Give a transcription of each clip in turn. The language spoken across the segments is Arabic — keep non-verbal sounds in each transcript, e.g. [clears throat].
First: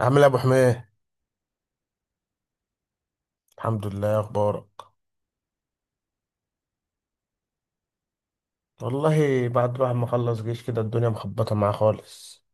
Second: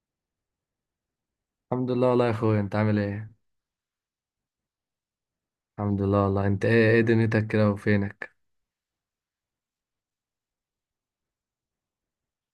عامل ايه يا ابو حميد؟ الحمد لله والله يا اخويا، انت عامل ايه؟ الحمد لله. إيه اخبارك؟ الحمد لله والله. انت ايه، ايه دنيتك كده وفينك؟ والله بعد بقى ما اخلص جيش كده، الدنيا مخبطه معاه خالص.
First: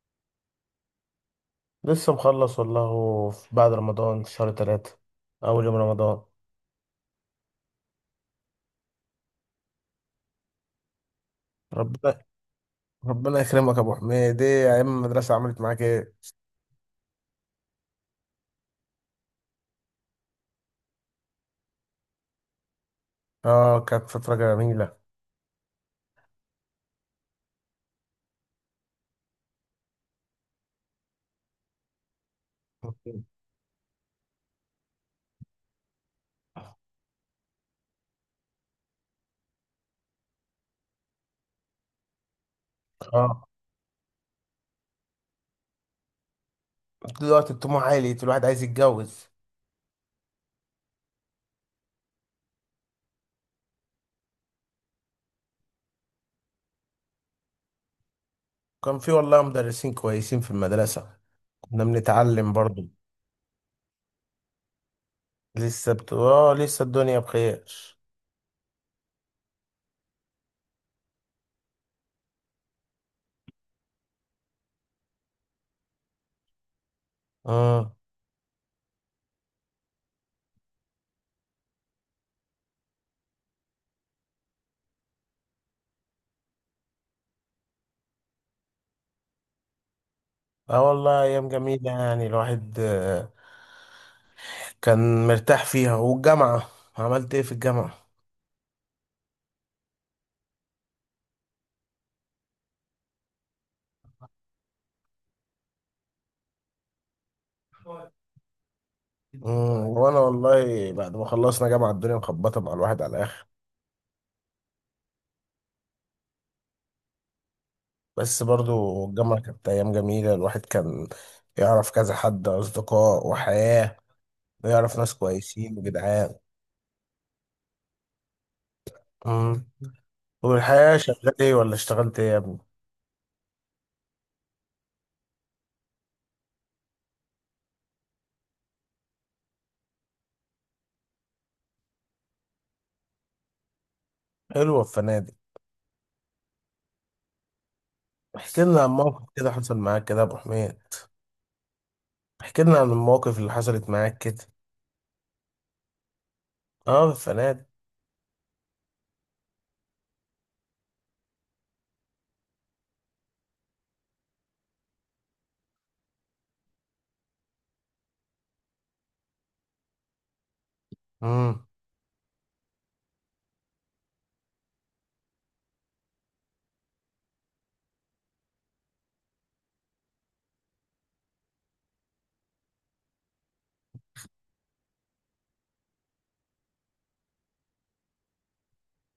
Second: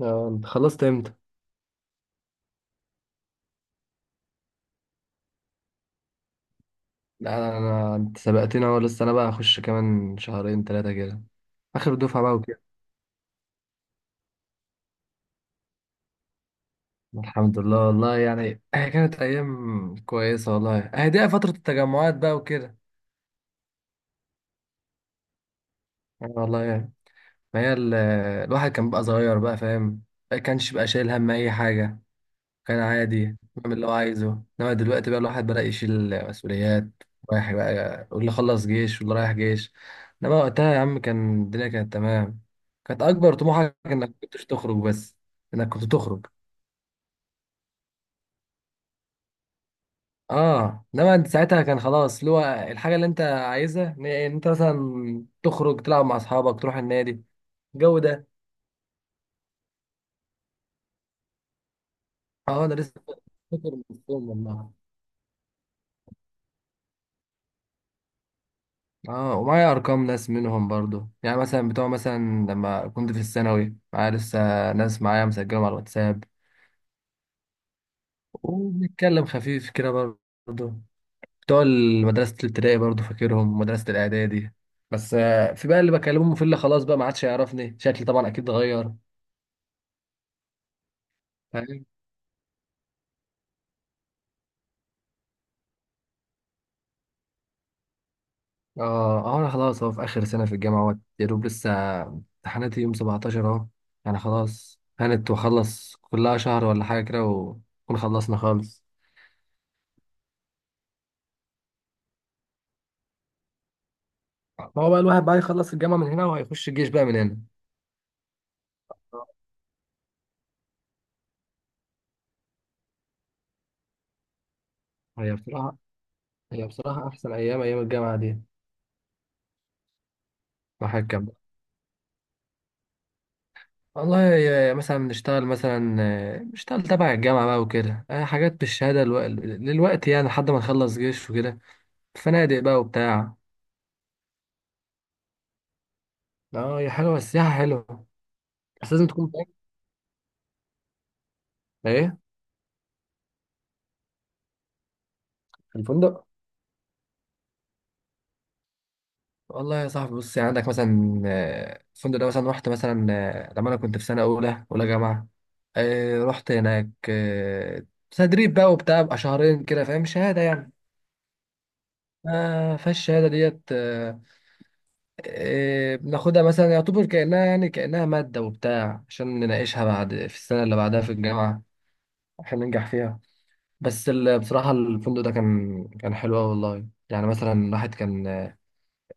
اه انت خلصت امتى؟ لسه مخلص والله بعد رمضان في شهر ثلاثة، اول يوم رمضان. لا انا, أنا انت سبقتني اهو، لسه انا بقى اخش كمان شهرين ثلاثه كده. اخر ربنا. دفعه بقى وكده. ربنا يكرمك يا ابو حميد. ايه يا ايام المدرسه، عملت معاك ايه؟ الحمد لله والله يعني. [clears throat] هي كانت ايام كويسه والله، هي دي فتره التجمعات بقى وكده. اه كانت فتره جميله. يعني والله يعني. ما هي ال- الواحد كان بقى صغير، بقى فاهم. ما كانش بقى شايل هم اي حاجه، كان عادي بعمل اللي هو عايزه. انما دلوقتي بقى الواحد بدأ يشيل مسؤوليات، رايح بقى، واللي خلص جيش واللي رايح جيش. انما وقتها يا عم كان الدنيا كانت تمام، كانت اكبر اه، طموحك انك كنتش تخرج بس، انك كنت تخرج. دلوقتي الطموح عالي، الواحد عايز يتجوز. اه انما انت ساعتها كان خلاص اللي هو الحاجه اللي انت عايزها إن انت مثلا تخرج، تلعب مع اصحابك، تروح النادي، الجو ده. كان في والله مدرسين كويسين في المدرسه، كنا بنتعلم اه انا برضو. لسه فاكر من اليوم والله. اه لسه الدنيا بخير. اه ومعايا ارقام ناس منهم برضو، يعني مثلا بتوع مثلا لما كنت في الثانوي معايا، لسه ناس معايا مسجلهم على الواتساب اه وبنتكلم خفيف كده برضو. بتوع مدرسة الابتدائي برضو فاكرهم، مدرسة الاعدادي. بس في بقى اللي بكلمهم في اللي خلاص بقى ما عادش يعرفني شكلي، طبعا اكيد اتغير. اه والله ايام فاهم. جميله، يعني الواحد كان مرتاح فيها. والجامعه، عملت ايه في الجامعه؟ اه اه انا خلاص اهو في اخر سنة في الجامعة، اهوت يا دوب لسه امتحاناتي يوم 17 اهو. يعني خلاص كانت، واخلص كلها شهر ولا حاجة كده ونكون خلصنا خالص. وانا والله بعد ما خلصنا جامعه الدنيا مخبطه مع الواحد على الاخر. ما هو بقى الواحد بقى يخلص الجامعة من هنا وهيخش الجيش بقى من هنا. بس برضو الجامعه كانت ايام جميله، الواحد كان يعرف كذا حد اصدقاء وحياه، ويعرف ناس هي بصراحة كويسين وجدعان. هي بصراحة أحسن أيام، أيام الجامعة دي. مم. والحياه، الواحد كان، شغال ايه ولا اشتغلت ايه يا ابني؟ مثلا نشتغل، مثلا نشتغل تبع الجامعة بقى وكده، حاجات للوقت، يعني لحد ما نخلص جيش وكده. فنادق بقى وبتاع. حلوه في فنادق. اه هي حلوة السياحة، حلوة. احكي لنا عن بس لازم موقف تكون كده فاهم. حصل معاك كده يا ابو حميد، ايه. احكي لنا عن المواقف اللي حصلت معاك كده. في الفندق. اه في الفنادق. والله يا صاحبي بص، يعني عندك مثلا الفندق ده مثلا، رحت مثلا لما انا كنت في سنه اولى جامعه، رحت هناك تدريب بقى وبتاع بقى، شهرين كده، فاهم، شهاده يعني. مم. فالشهاده ديت بناخدها مثلا، يعتبر كانها يعني كانها ماده وبتاع عشان نناقشها بعد في السنه اللي بعدها في الجامعه عشان ننجح فيها. بصراحه الفندق ده كان حلو أوي والله، يعني مثلا الواحد كان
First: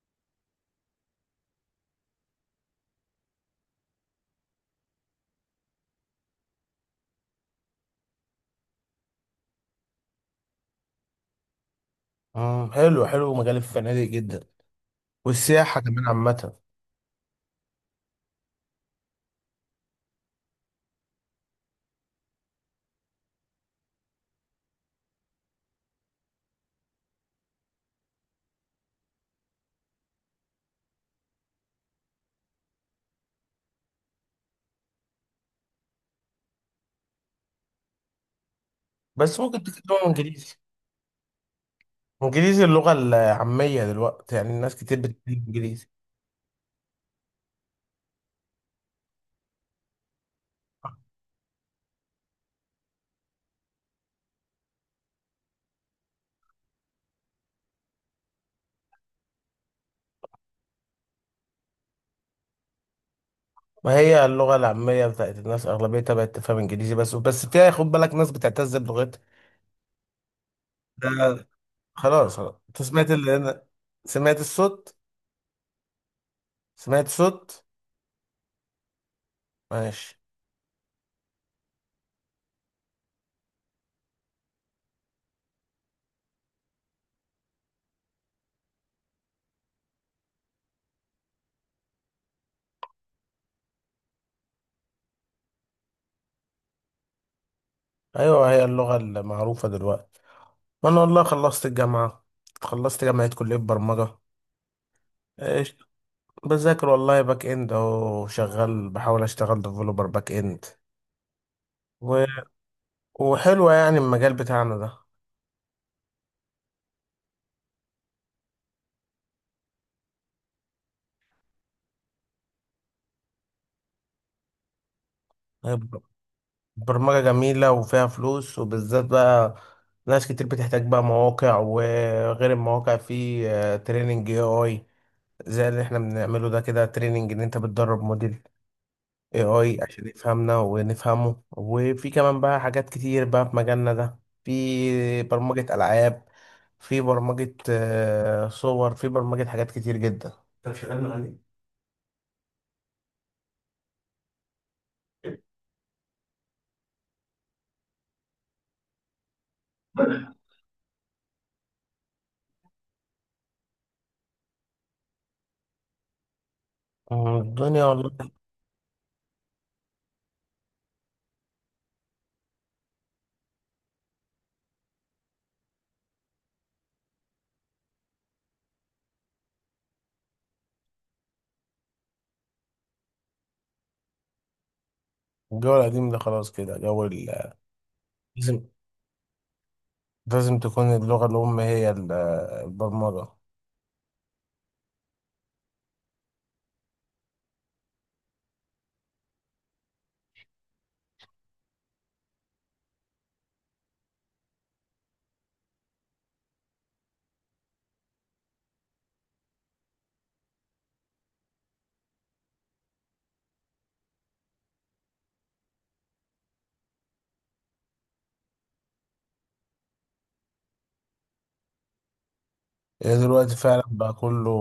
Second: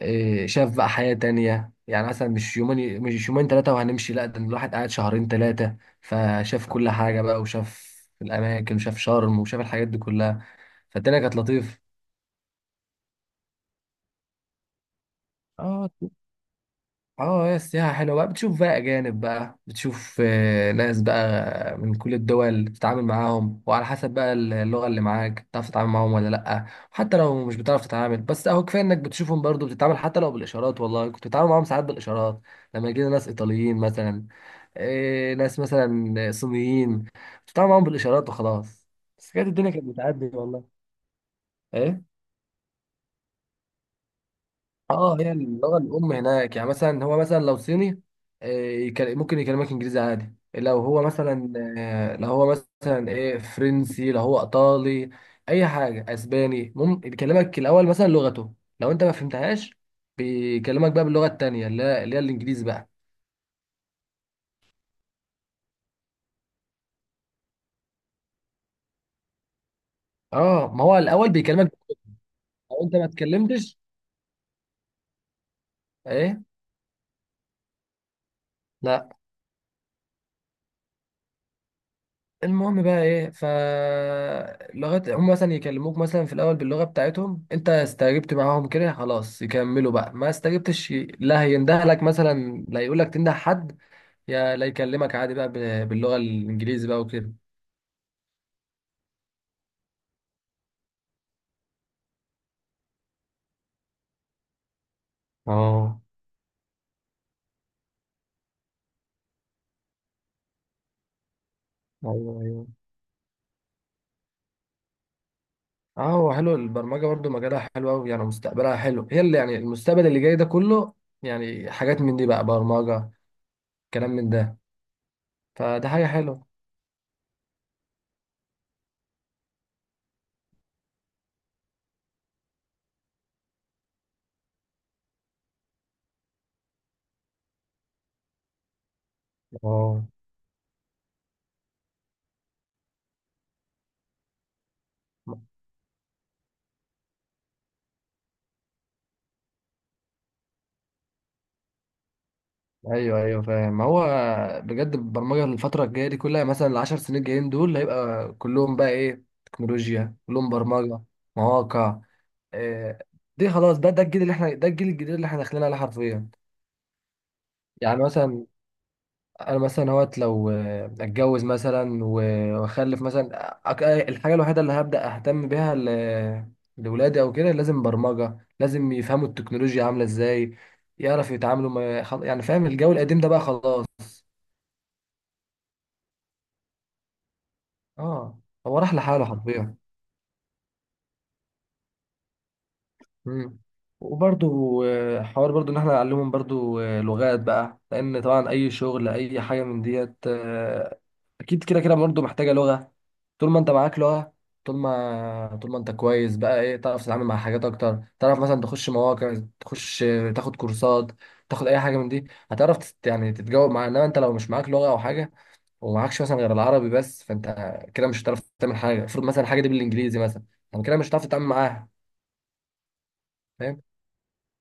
شاف بقى حياة تانية. يعني مثلا مش يومين، مش يومين ثلاثة وهنمشي، لا ده الواحد قاعد شهرين ثلاثة فشاف كل حاجة بقى، وشاف الأماكن وشاف شرم وشاف الحاجات دي كلها. فالدنيا كانت لطيفة. حلو حلو، مجال الفنادق جدا، والسياحة اه. كمان عامة. اه هي السياحة حلوة بقى، بتشوف بقى أجانب بقى، بتشوف ناس بقى من كل الدول، بتتعامل معاهم وعلى حسب بقى اللغة اللي معاك بتعرف تتعامل معاهم ولا لأ. حتى لو مش بتعرف تتعامل، بس أهو كفاية إنك بتشوفهم برضو بتتعامل، حتى لو بالإشارات. والله كنت بتتعامل معاهم ساعات بالإشارات. لما يجينا ناس إيطاليين مثلا، ناس مثلا صينيين، بتتعامل معاهم بالإشارات وخلاص. بس بس كانت ممكن الدنيا كانت تتكلم بتعدي انجليزي. والله. إيه. انجليزي اللغة العامية دلوقتي، يعني الناس كتير اه هي بتتكلم اللغه انجليزي. الام هناك. يعني مثلا هو مثلا لو صيني، آه، ممكن يكلمك انجليزي عادي. لو هو مثلا لو هو مثلا ايه فرنسي، لو هو ايطالي، اي حاجه، اسباني، ممكن يكلمك الاول مثلا لغته، لو انت ما فهمتهاش بيكلمك بقى باللغه التانيه اللي هي الانجليزي بقى. ما هي اللغة العامية بتاعت الناس أغلبيتها بقت تفهم انجليزي، بس بس فيها خد بالك، ناس بتعتز بلغتها. اه ما هو ده الاول بيكلمك. خلاص خلاص، انت لو انت ما سمعت اللي انا اتكلمتش. سمعت الصوت، ايه. سمعت صوت؟ لا. ماشي. المهم بقى ايه، ف لغايه هم مثلا يكلموك مثلا في الاول باللغه بتاعتهم، انت استجبت معاهم كده، خلاص يكملوا بقى. ما استجبتش، لا هيندهلك مثلا، لا يقول لك تنده حد، يا لا يكلمك عادي بقى، باللغه الانجليزي بقى وكده. ايوه هي اللغة المعروفة دلوقتي. وانا والله خلصت الجامعة، خلصت جامعة كلية برمجة، اه. بذاكر والله باك اند، اهو شغال بحاول اشتغل ديفلوبر باك اند. و... ايوه، ايوه. وحلوة يعني المجال بتاعنا ده. اه هو حلو البرمجه برضو، مجالها حلو قوي، يعني مستقبلها حلو. هي اللي يعني المستقبل اللي جاي ده كله، يعني حاجات من دي بقى، برمجه، كلام من ده. فده حاجه حلوه. برمجة جميلة وفيها فلوس، وبالذات بقى ناس كتير بتحتاج بقى مواقع، وغير المواقع في تريننج اي اي، زي اللي احنا بنعمله ده كده، تريننج ان انت بتدرب موديل AI اه عشان يفهمنا ونفهمه، وفي كمان بقى حاجات كتير بقى في مجالنا ده، في برمجة ألعاب، في برمجة صور، في برمجة حاجات كتير جدا. انت شغال مع مين؟ ايوه ايوه فاهم. ما هو بجد البرمجه الفتره الجايه دي كلها، مثلا العشر سنين الجايين دول هيبقى كلهم بقى ايه، تكنولوجيا، كلهم برمجه، مواقع. إيه. دي خلاص، ده الجيل اللي احنا، ده الجيل الجديد اللي احنا داخلين عليه حرفيا. الدنيا يعني والله. مثلا انا مثلا اهوت لو اتجوز مثلا واخلف مثلا، الحاجه الوحيده اللي هبدا اهتم بيها لولادي او كده، لازم برمجه، لازم يفهموا التكنولوجيا عامله ازاي، يعرف يتعاملوا. يعني فاهم الجو القديم ده بقى خلاص. الجو القديم ده خلاص كده، اه لازم هو راح لحاله حرفيا. لازم تكون اللغة الأم هي البرمجة. مم. وبرضو حوار برضو ان احنا نعلمهم برضو لغات بقى، لان طبعا اي شغل اي حاجه من ديت اكيد كده كده برضو محتاجه لغه. طول ما انت معاك لغه، طول ما انت كويس بقى ايه، تعرف تتعامل مع حاجات اكتر، تعرف مثلا تخش مواقع، تخش تاخد كورسات، تاخد اي حاجه من دي، يعني تتجاوب معاها. انما انت لو مش معاك لغه او حاجه، ومعكش مثلا غير العربي بس، فانت كده مش هتعرف تعمل حاجه، المفروض مثلا الحاجه دي بالانجليزي مثلا، طب كده مش هتعرف تتعامل معاها. هي دلوقتي فاهم. فعلا بقى كله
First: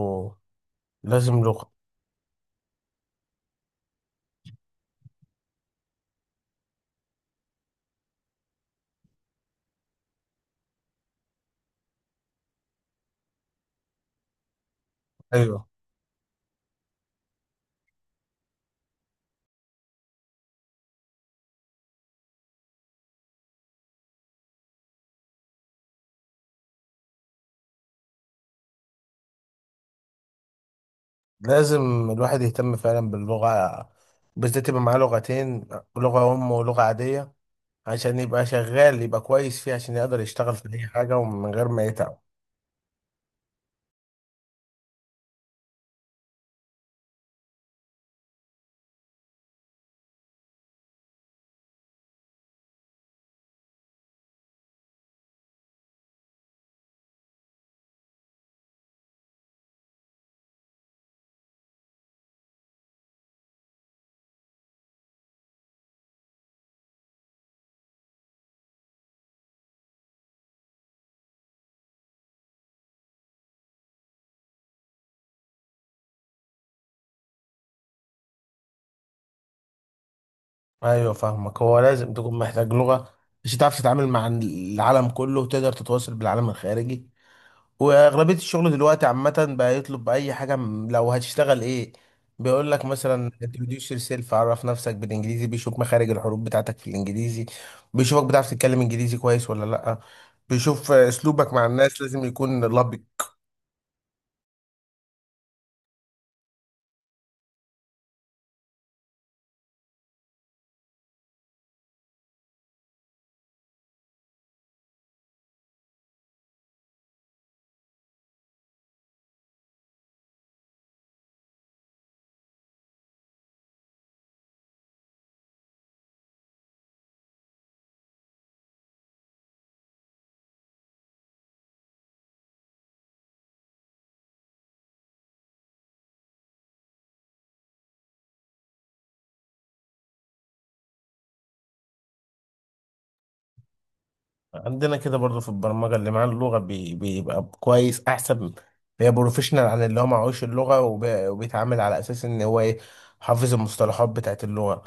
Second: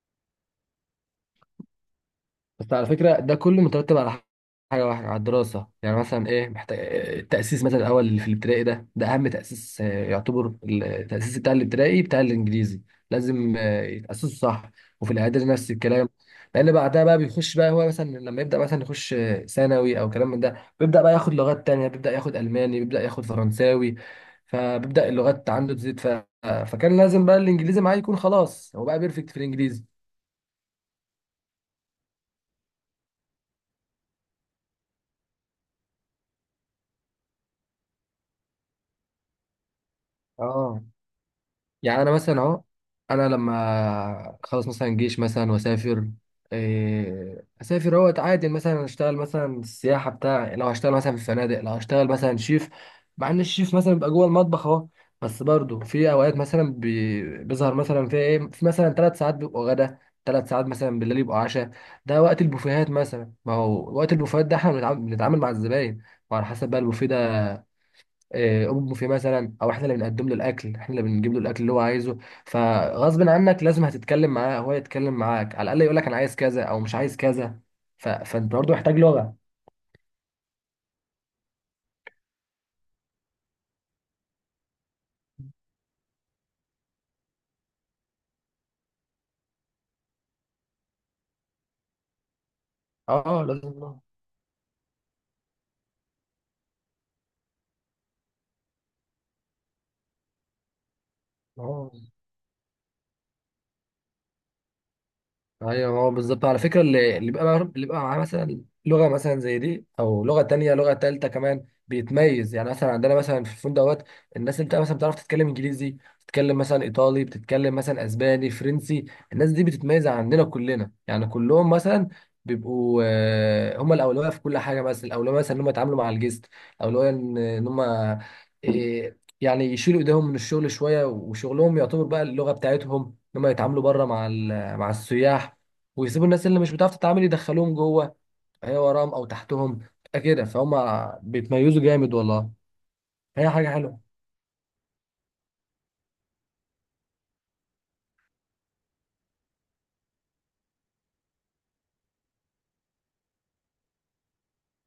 لازم لغة. بس على فكرة ده كله مترتب على حاجة واحدة، على الدراسة، يعني مثلا إيه، محتاج التأسيس مثلا الأول اللي في الابتدائي ده، ده أهم تأسيس يعتبر التأسيس بتاع الابتدائي، بتاع الإنجليزي، لازم يتأسسوا صح، وفي الإعدادي أيوه، نفس الكلام. لأن بعدها بقى بيخش بقى، هو مثلا لما يبدأ مثلا يخش ثانوي أو كلام من ده بيبدأ بقى ياخد لغات تانية، بيبدأ ياخد ألماني، بيبدأ ياخد فرنساوي، فبيبدأ اللغات عنده تزيد ف، فكان لازم بقى الإنجليزي معاه يكون خلاص، هو بقى بيرفكت في الإنجليزي. لازم الواحد يهتم فعلا باللغة، بالذات يبقى معاه لغتين، لغة أم ولغة عادية، عشان يبقى شغال، يبقى كويس فيه، عشان يقدر يشتغل في اه. اي حاجه ومن غير ما يعني انا يتعب. مثلا اهو، انا لما اخلص مثلا جيش مثلا واسافر، اسافر اهو عادي مثلا اشتغل مثلا السياحه بتاع، لو هشتغل مثلا في فنادق، لو هشتغل مثلا شيف، مع ان الشيف مثلا بيبقى جوه المطبخ اهو، بس برضه في اوقات مثلا بيظهر مثلا في ايه، في مثلا ثلاث ساعات بيبقوا غدا، ثلاث ساعات مثلا بالليل يبقوا عشاء. ده وقت البوفيهات، مثلا ما هو وقت البوفيهات ده احنا بنتعامل مع الزباين، وعلى حسب بقى البوفيه ده امه في مثلا، او احنا اللي بنقدم له الاكل، احنا اللي بنجيب له الاكل اللي هو عايزه. فغصب عنك لازم هتتكلم معاه، هو يتكلم معاك على الاقل، يقول لك انا عايز كذا او مش عايز كذا. فانت برضه محتاج لغه. ايوه فاهمك، هو لازم تكون محتاج لغه، عشان تعرف تتعامل مع العالم كله وتقدر تتواصل بالعالم الخارجي. واغلبيه الشغل دلوقتي عامه بقى يطلب، باي حاجه لو هتشتغل ايه، بيقول لك اه. مثلا لازم introduce لغه. yourself، عرف نفسك بالانجليزي، بيشوف مخارج الحروف بتاعتك في الانجليزي، بيشوفك بتعرف تتكلم انجليزي كويس ولا لا، بيشوف اسلوبك مع اه الناس، لازم يكون لبق. ايوه، هو بالظبط على فكره. اللي بيبقى معاه مثلا لغه مثلا زي دي، او لغه تانية لغه تالتة كمان، بيتميز. يعني مثلا عندنا مثلا في الفندق دوت، الناس اللي بتبقى مثلا بتعرف تتكلم انجليزي، بتتكلم مثلا ايطالي، بتتكلم مثلا اسباني، فرنسي، الناس دي بتتميز عندنا كلنا. يعني كلهم مثلا بيبقوا هم الاولويه في كل حاجه، مثلا الاولويه مثلا ان هم يتعاملوا مع الجست، الاولويه ان هم يعني يشيلوا ايديهم من الشغل شويه، وشغلهم يعتبر بقى اللغه بتاعتهم، ان هم يتعاملوا بره مع مع السياح، ويسيبوا الناس اللي مش بتعرف تتعامل يدخلوهم جوه، هي وراهم او تحتهم، تبقى كده فهم. بيتميزوا جامد والله، هي حاجه حلوه. عندنا كده برضو في البرمجة، اللي معاه اللغة بيبقى كويس أحسن، بيبقى بروفيشنال عن اللي هو معهوش اللغة، وبيتعامل على أساس إن هو إيه، حافظ المصطلحات بتاعت اللغة،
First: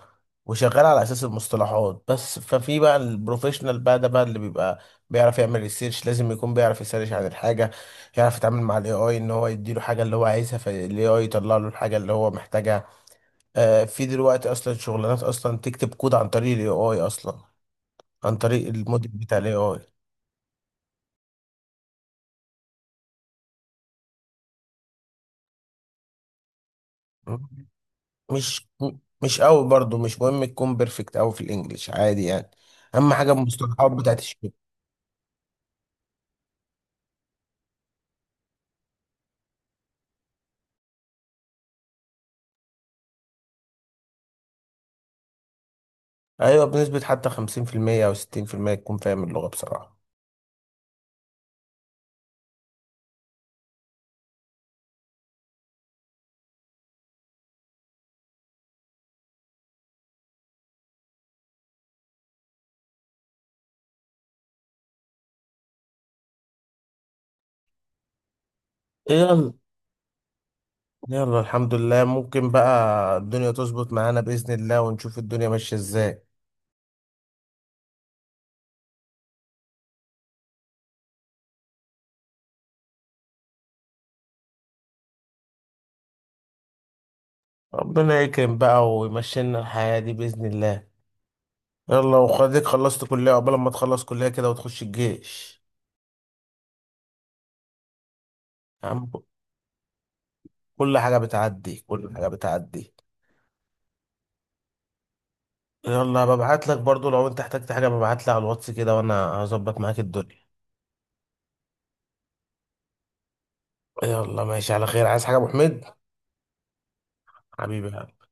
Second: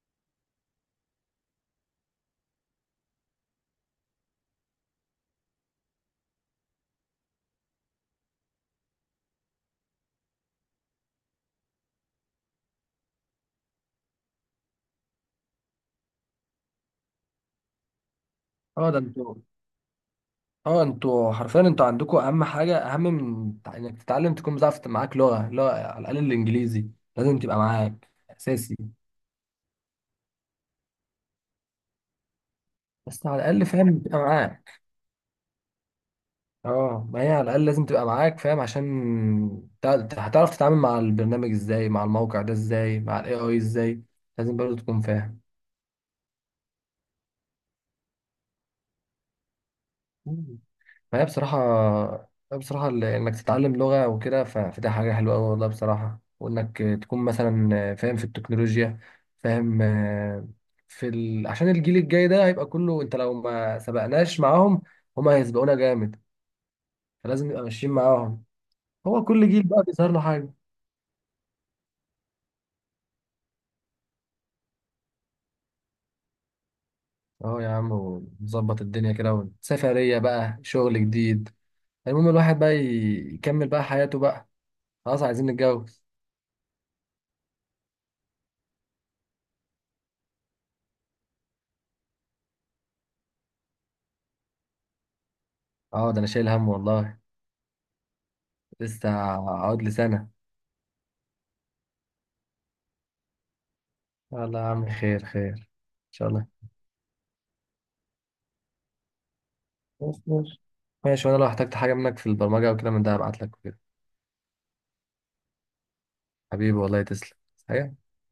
وشغال على أساس المصطلحات بس. ففي بقى البروفيشنال بقى ده بقى اللي بيبقى بيعرف يعمل ريسيرش، لازم يكون بيعرف يسيرش عن الحاجة، يعرف يتعامل مع الاي اي ان هو يديله حاجة اللي هو عايزها، فالاي اي يطلع له الحاجة اللي هو محتاجها. في دلوقتي اصلا شغلانات اصلا تكتب كود عن طريق الاي اي اصلا، عن طريق اه ده الموديل انتوا، بتاع الاي اي. اه انتوا حرفيا انتوا عندكم اهم حاجه، اهم من انك تتعلم تكون بتعرف معاك لغه، لغه على الاقل الانجليزي، لازم تبقى معاك مش اساسي. مش قوي برضو، مش مهم تكون بيرفكت قوي في الانجليش، عادي يعني، اهم بس حاجه على الاقل المصطلحات فاهم تبقى بتاعت الشغل. معاك. اه ما هي على الاقل لازم تبقى معاك فاهم، عشان هتعرف تتعامل مع البرنامج ازاي، مع الموقع ده ازاي، مع الاي اي ازاي، لازم برضه تكون فاهم. ايوه بنسبه حتى 50% او 60% تكون فاهم اللغه بصراحه. فهي بصراحة، بصراحة إنك تتعلم لغة وكده، فده حاجة حلوة أوي والله بصراحة، وإنك تكون مثلا فاهم في التكنولوجيا، فاهم عشان الجيل الجاي ده هيبقى كله، أنت لو ما سبقناش معاهم، هما هيسبقونا جامد، فلازم نبقى ماشيين معاهم. هو كل يلا جيل بقى بيظهر له حاجة. يلا الحمد لله، ممكن بقى الدنيا تظبط معانا باذن الله ونشوف الدنيا ماشيه ازاي. أهو يا عم، ونظبط الدنيا كده، سفرية بقى، شغل جديد، المهم الواحد بقى يكمل بقى حياته بقى، خلاص عايزين نتجوز. ربنا يكرم بقى ويمشي لنا الحياه دي باذن الله. يلا وخديك خلصت كليه قبل ما تخلص كليه كده وتخش الجيش. اه ده أنا شايل هم والله، يا لسه عم، هقعد لي سنة. كل حاجه بتعدي كل حاجه بتعدي. والله يا عم خير، خير ان يلا شاء الله. ببعت لك برضو، لو انت احتجت حاجة ببعت لي على الواتس كده وانا هظبط معاك خلاص الدنيا. ماشي. ماشي، وانا لو احتجت حاجه منك في البرمجه او كده من ده هبعت لك وكده. يلا ماشي على خير. عايز حاجة يا ابو حميد؟ حبيبي والله، تسلم. حاجه. حبيبي.